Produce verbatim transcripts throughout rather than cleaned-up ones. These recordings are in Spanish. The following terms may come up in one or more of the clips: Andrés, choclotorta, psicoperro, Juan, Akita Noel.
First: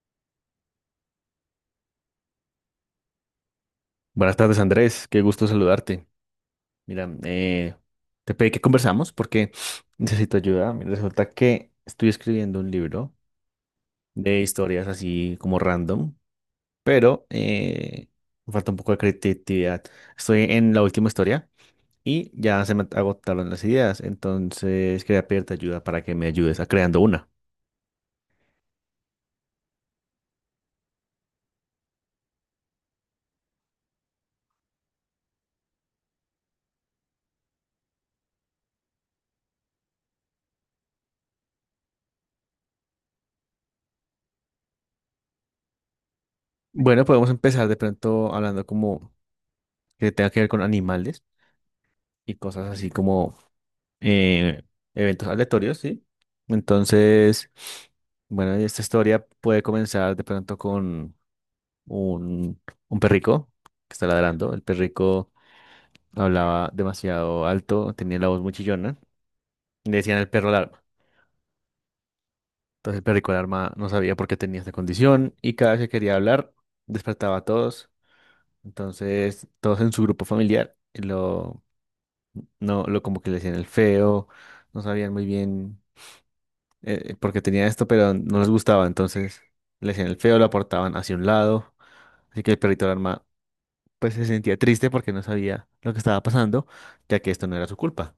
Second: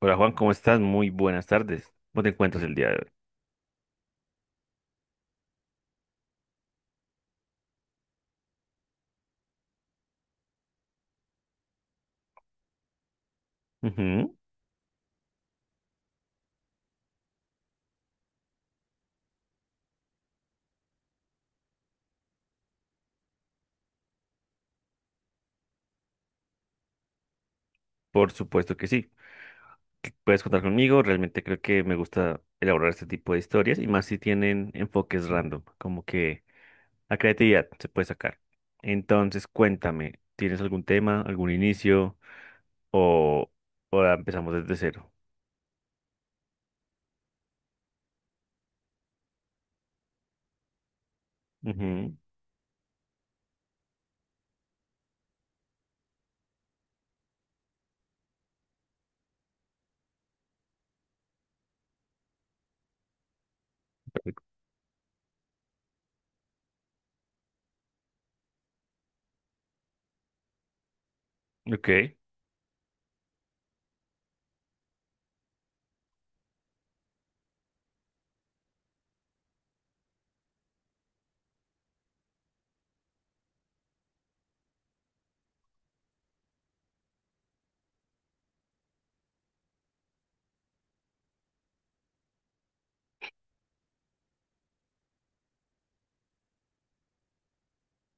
Hola Juan, ¿cómo estás? Muy buenas tardes. ¿Cómo te encuentras el día de Buenas tardes, Andrés. Qué gusto saludarte. Mira, eh, te pedí que conversamos porque necesito ayuda. Mira, resulta que estoy escribiendo un libro hoy? Ujú. de historias así como random, pero eh, me falta un poco de creatividad. Estoy en la última historia y ya se me agotaron las ideas, entonces quería pedirte ayuda para que me ayudes a creando una. Por supuesto que sí. que Puedes contar conmigo. Realmente creo que me gusta elaborar este tipo de historias y más si tienen enfoques random, como que la creatividad se puede sacar. Entonces, cuéntame, ¿tienes algún tema, algún inicio o, o la empezamos desde cero? Bueno, podemos empezar de pronto hablando como que tenga que ver con animales Ujú, y cosas así como eh, eventos aleatorios, ¿sí? Entonces, bueno, y esta historia puede comenzar de pronto con un, un perrico que está perfecto. ladrando. El perrico hablaba demasiado alto, tenía la voz muy chillona. Le decían el perro alarma. Ok, Entonces el perrico alarma no sabía por qué tenía esta condición y cada vez que quería hablar despertaba a todos. Entonces todos en su grupo familiar lo, no, lo como que le decían el feo, no sabían muy bien eh, porque tenía esto, pero no les gustaba, entonces le hacían el feo, lo aportaban hacia un lado, así que el perrito alarma pues se sentía triste porque no sabía lo que estaba pasando, ya que esto no era su culpa.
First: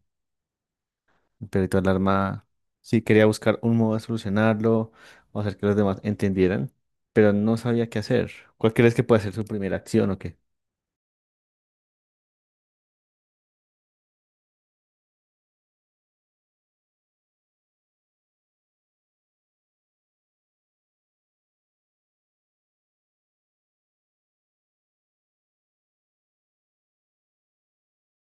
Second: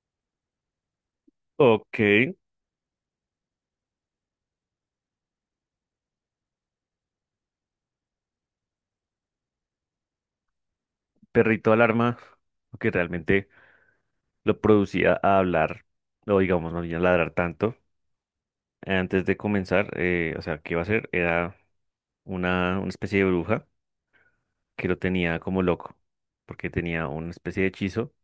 El perrito ok. alarma sí quería buscar un modo de solucionarlo o hacer que los demás entendieran, pero no sabía qué hacer. ¿Cuál crees que puede ser su primera acción o qué? Perrito alarma, que realmente lo producía a hablar, o digamos, no a ladrar tanto. Antes de comenzar, eh, o sea, ¿qué iba a hacer? Era una, una especie de bruja que lo tenía como loco, porque tenía una especie de hechizo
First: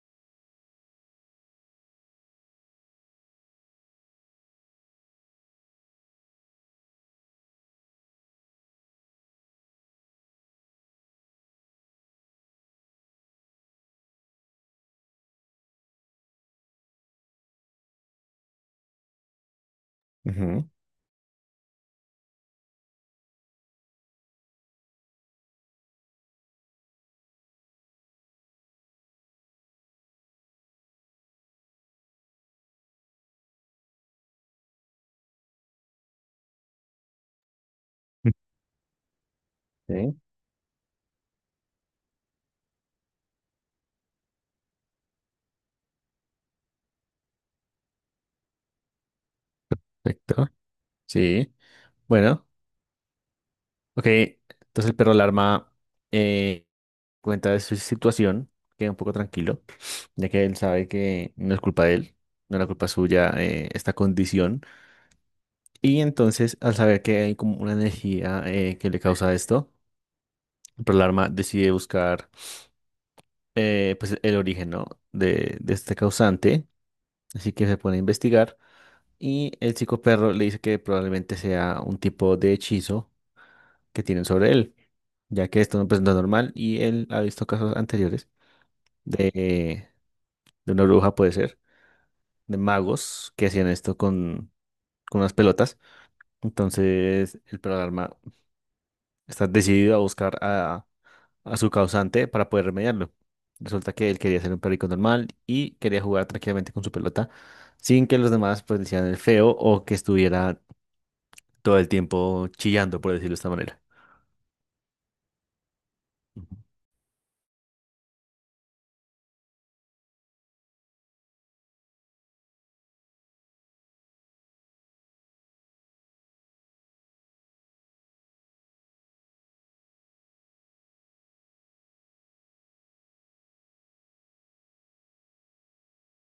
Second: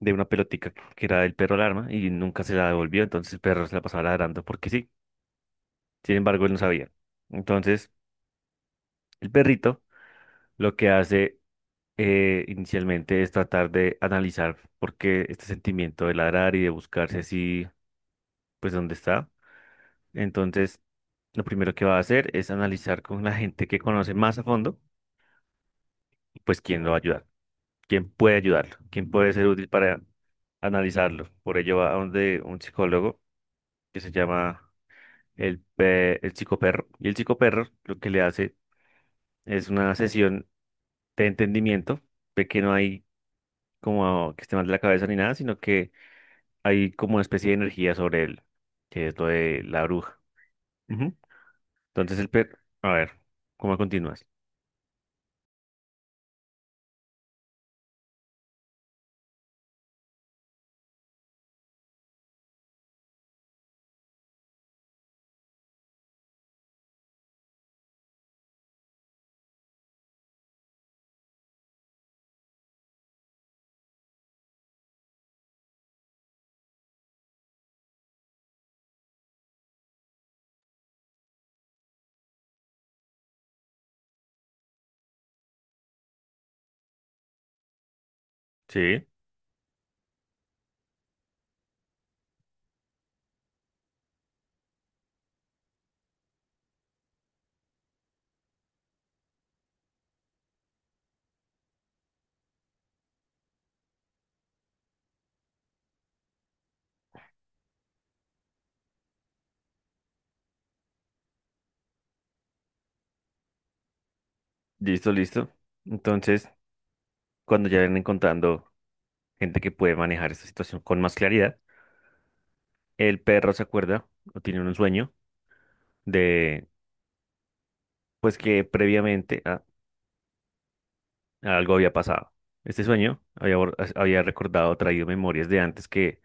de una pelotica que era del perro alarma y nunca se la devolvió, entonces el perro se la pasaba ladrando porque sí. Sin embargo, él no sabía. Entonces, el perrito lo que hace eh, inicialmente es tratar de analizar por qué este sentimiento de ladrar y de buscarse así, pues, dónde está. Ujú. Entonces, lo primero que va a hacer es analizar con la gente que conoce más a fondo pues quién lo va a ayudar, quién puede ayudarlo, quién puede ser útil para analizarlo. Por ello va a donde un psicólogo que se llama el, pe- el psicoperro. Y el psicoperro lo que le hace es una Sí. sesión de entendimiento, de que no hay como que esté mal de la cabeza ni nada, sino que hay como una especie de energía sobre él, que es lo de la bruja. Perfecto. Ujú. Sí. Entonces el Bueno, per... A ver, ¿cómo ok. continúas? Entonces el perro alarma cuenta de su situación, queda un poco tranquilo, ya que él sabe que no es culpa de él, no es la culpa suya, eh, esta condición. Y entonces, al saber que hay como una energía, eh, que le causa esto, Pearl Alarma decide buscar eh, pues el origen, ¿no? de, de este causante, así que se pone a investigar y el psicoperro le dice que probablemente sea un tipo de hechizo que tienen sobre él, ya que esto no pues, no es normal y él ha visto casos anteriores Sí. de, de una bruja, puede ser de magos que hacían esto con, con unas pelotas. Entonces el programa está decidido a buscar a, a su causante para poder remediarlo. Resulta que él quería ser un perrico normal y quería jugar tranquilamente con su pelota sin que los demás pues decían el feo o que estuviera todo el tiempo chillando, por decirlo de esta manera. Listo, listo. Ujú. Entonces, cuando ya ven encontrando gente que puede manejar esta situación con más claridad. El perro se acuerda o tiene un sueño de, pues que previamente a- algo había pasado. Este sueño había, bor- había recordado, traído memorias de antes que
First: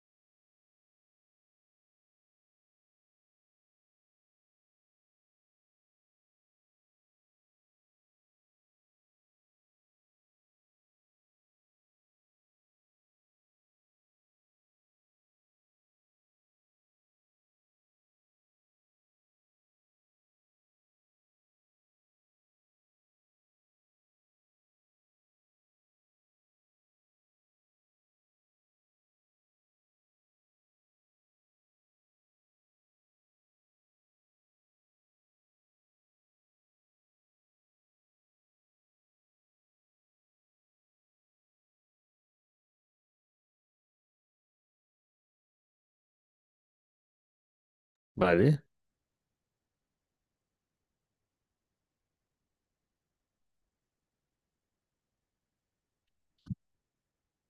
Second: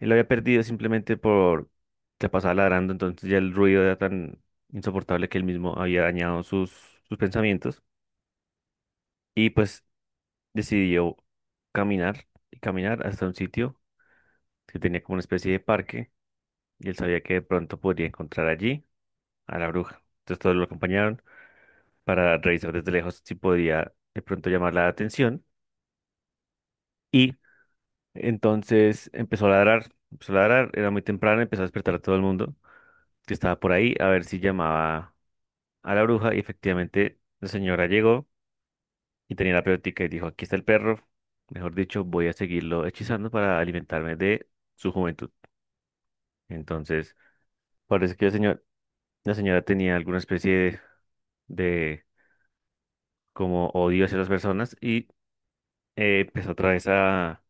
él había perdido simplemente por se pasaba ladrando, entonces ya el ruido era tan insoportable que él mismo había dañado sus, sus pensamientos y pues decidió caminar y caminar hasta un sitio que tenía como una especie de parque y él sabía que de pronto podría encontrar allí a la bruja. Entonces todos lo acompañaron para revisar desde lejos si podía de pronto llamar la atención. Y entonces empezó a ladrar, empezó a ladrar, era muy temprano, empezó a despertar a todo el mundo que estaba por ahí a ver si llamaba a la bruja. Y efectivamente la señora llegó y tenía la pelotica y dijo, aquí está el perro. Mejor dicho, voy a seguirlo hechizando para alimentarme de su juventud. Entonces, parece que la señora, Vale, la señora tenía alguna especie de, de como odio hacia las personas y eh, empezó otra vez a,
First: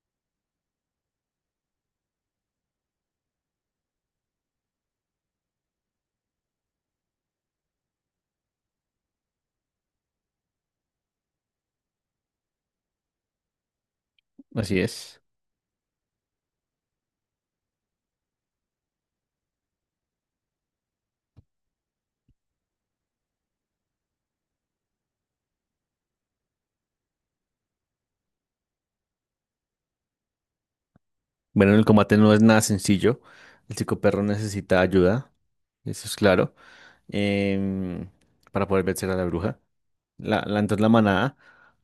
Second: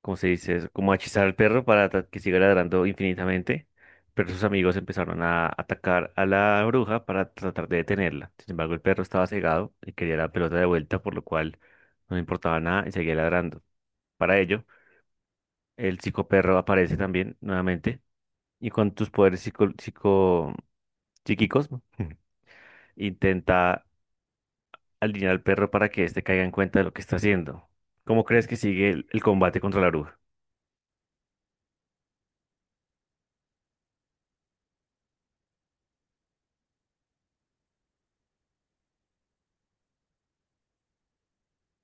¿cómo se dice eso? Como a hechizar al perro para ta- que siga ladrando infinitamente, pero sus amigos empezaron a atacar a la bruja para tratar de detenerla. Sin embargo, el perro estaba cegado y quería la pelota de vuelta, por lo cual no le importaba nada y seguía ladrando. Para ello, así es. el psicoperro aparece también nuevamente y con tus poderes psico, psico psíquicos intenta alinear al perro para que éste caiga en cuenta de lo que está haciendo. ¿Cómo crees que sigue el el combate contra la bruja? Bueno, el combate no es nada sencillo. El psicoperro necesita ayuda, eso es claro, em, para poder vencer a la bruja. La, la- entonces la manada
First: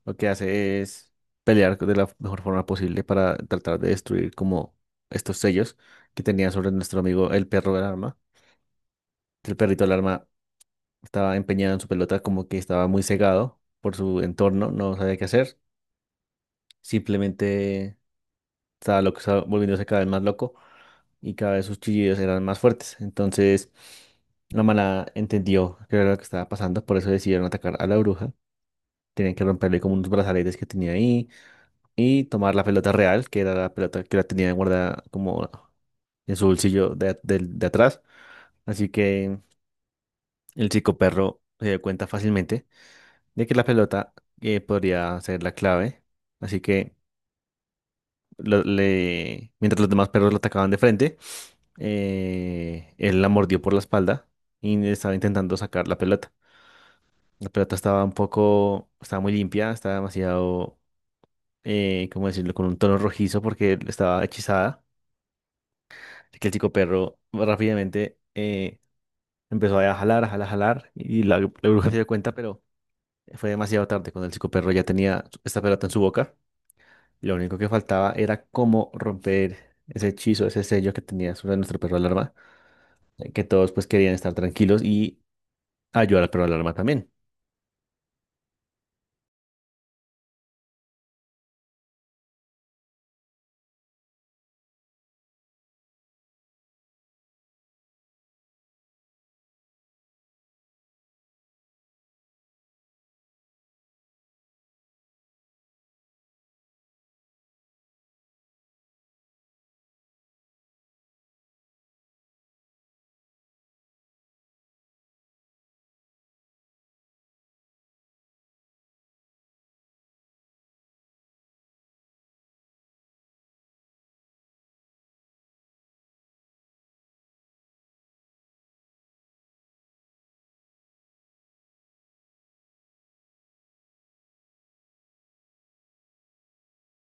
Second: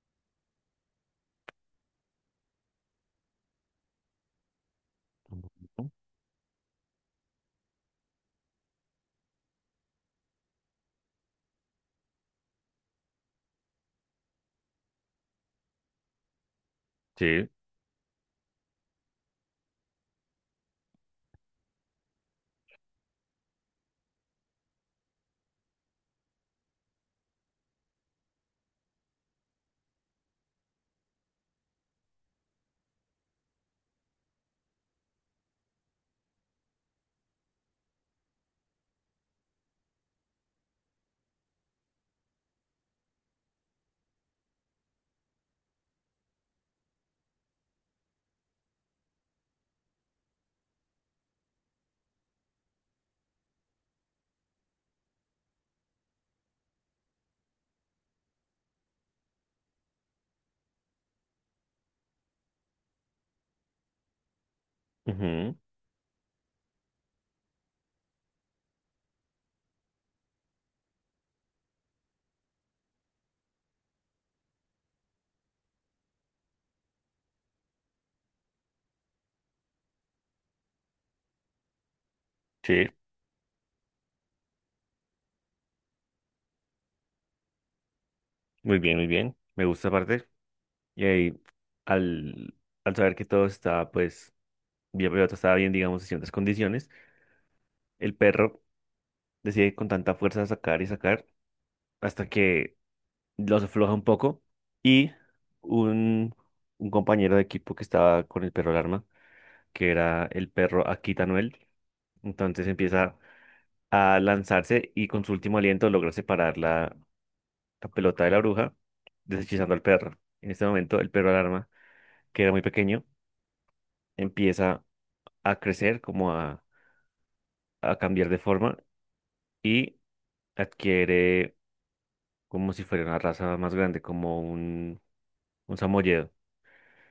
lo que hace es pelear de la mejor forma posible para tratar de destruir como estos sellos que tenía sobre nuestro amigo el perro del arma. El perrito del arma estaba empeñado en su pelota, como que estaba muy cegado por su entorno, no sabía qué hacer. Sí, Simplemente estaba loco, estaba volviéndose cada vez más loco y cada vez sus chillidos eran más fuertes. Entonces la manada entendió qué era lo que estaba pasando, por eso decidieron atacar a la bruja. Tenían que romperle como unos brazaletes que tenía ahí y tomar la pelota real, que era la pelota que la tenía guardada como en su bolsillo de, del- de atrás. Así que el psicoperro se dio cuenta fácilmente de que la pelota, eh, podría ser la clave. Así que lo- le, mientras los demás perros lo atacaban de frente, eh, él la mordió por la espalda y estaba intentando sacar la pelota. La pelota estaba un poco, estaba muy limpia, estaba demasiado, eh, ¿cómo decirlo?, con un tono rojizo porque estaba hechizada. ujú, Así que el chico perro rápidamente eh, empezó a jalar, a jalar, a jalar, y la, la bruja se dio cuenta, pero fue demasiado tarde cuando el chico perro ya tenía esta pelota en su boca. Lo único que faltaba era cómo romper ese hechizo, ese sello que tenía sobre nuestro perro alarma, sí, eh, que todos pues querían estar tranquilos y ayudar al perro alarma también. muy bien, muy bien. Me gusta aparte. Y ahí, al, al saber que todo estaba, pues, bien, pero todo estaba bien, digamos, en ciertas condiciones, el perro decide con tanta fuerza sacar y sacar hasta que los afloja un poco. Y un, un compañero de equipo que estaba con el perro alarma, que era el perro Akita Noel, entonces empieza a lanzarse y con su último aliento logra separar la pelota de la bruja, deshechizando al perro. En este momento, el perro alarma, que era muy pequeño, empieza a crecer, como a, a cambiar de forma y adquiere como si fuera una raza más grande, como un, un samoyedo.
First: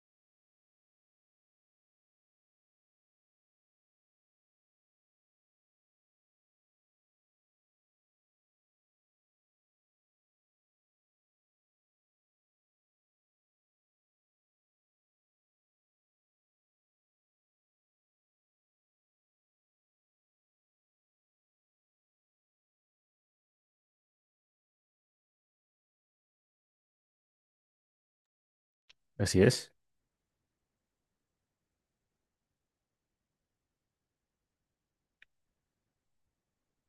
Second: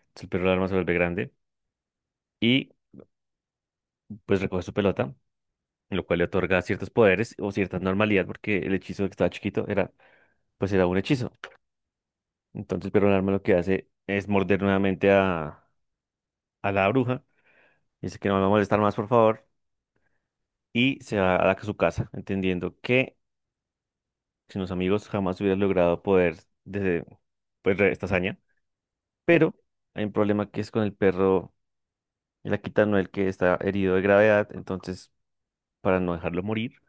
Entonces, el perro alarma se vuelve grande y pues recoge su pelota, lo cual le otorga ciertos poderes o cierta normalidad, porque el hechizo que estaba chiquito era, pues era un hechizo. Entonces, el perro alarma lo que hace es morder nuevamente a, a la bruja. Dice que no me va a molestar más, por favor, y se va a la- su casa, entendiendo que sin los amigos jamás hubiera logrado poder desde, pues, re- esta hazaña. Así Pero es. hay un problema que es con el perro, el Akita Noel, que está herido de gravedad, entonces para no dejarlo morir,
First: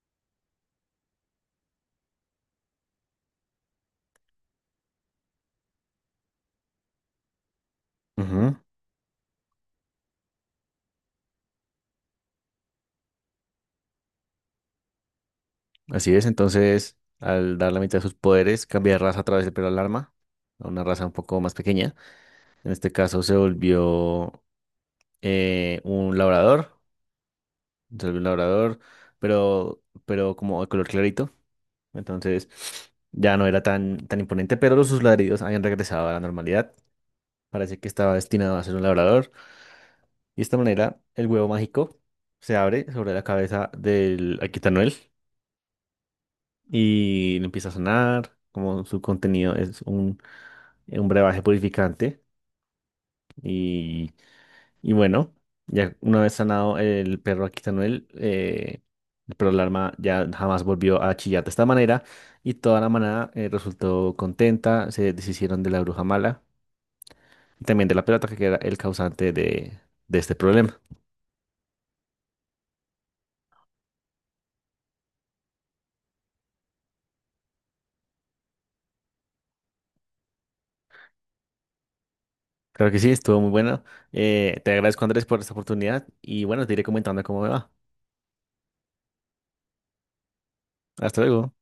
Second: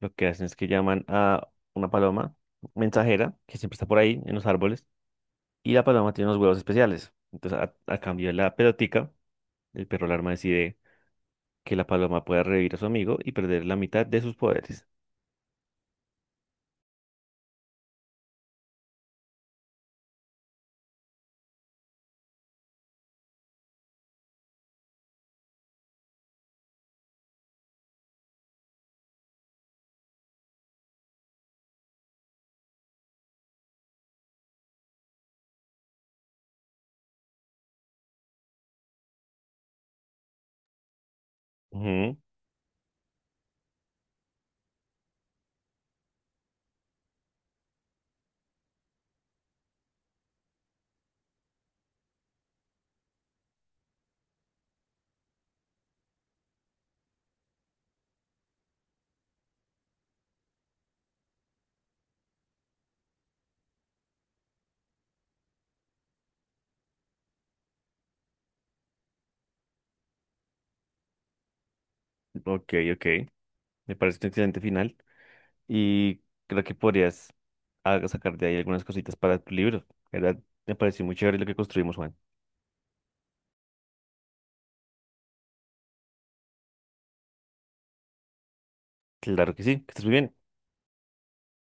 lo que hacen es que llaman a una paloma mensajera, que siempre está por ahí, en los árboles, y la paloma tiene unos huevos especiales. Entonces, a, a cambio de la Ujú. pelotica, el perro alarma decide que la paloma pueda revivir a su amigo y perder la mitad de sus poderes. Así es, entonces, al dar la mitad de sus poderes, cambia de raza a través del pelo al arma, a una raza un poco más pequeña. En este caso se volvió eh, un labrador, se volvió un labrador, pero, pero como de color clarito. Entonces, ya no era tan, tan imponente, pero los sus ladridos habían regresado a la normalidad. Parece que estaba destinado a ser un labrador. Y de esta manera, el huevo mágico Ujú. se abre sobre la cabeza del Aquitanuel y le empieza a sonar, como su contenido es un, eh, un brebaje purificante. Y, y bueno, ya una vez sanado el perro Aquitanuel, eh, el perro Larma ya jamás volvió a chillar de esta manera. Y toda la manada, eh, resultó contenta, se deshicieron de la bruja mala y también de la pelota que era el causante de, de este problema. Ok, ok. Me parece un excelente final y creo que podrías ah, sacar de ahí algunas cositas para tu libro. La ¿verdad? Me pareció muy chévere lo que construimos, Juan. Claro que sí, estuvo muy bueno. Eh, te agradezco, Andrés, por esta oportunidad y bueno, te iré comentando cómo me va. Claro que sí, que estés muy bien. Hasta luego.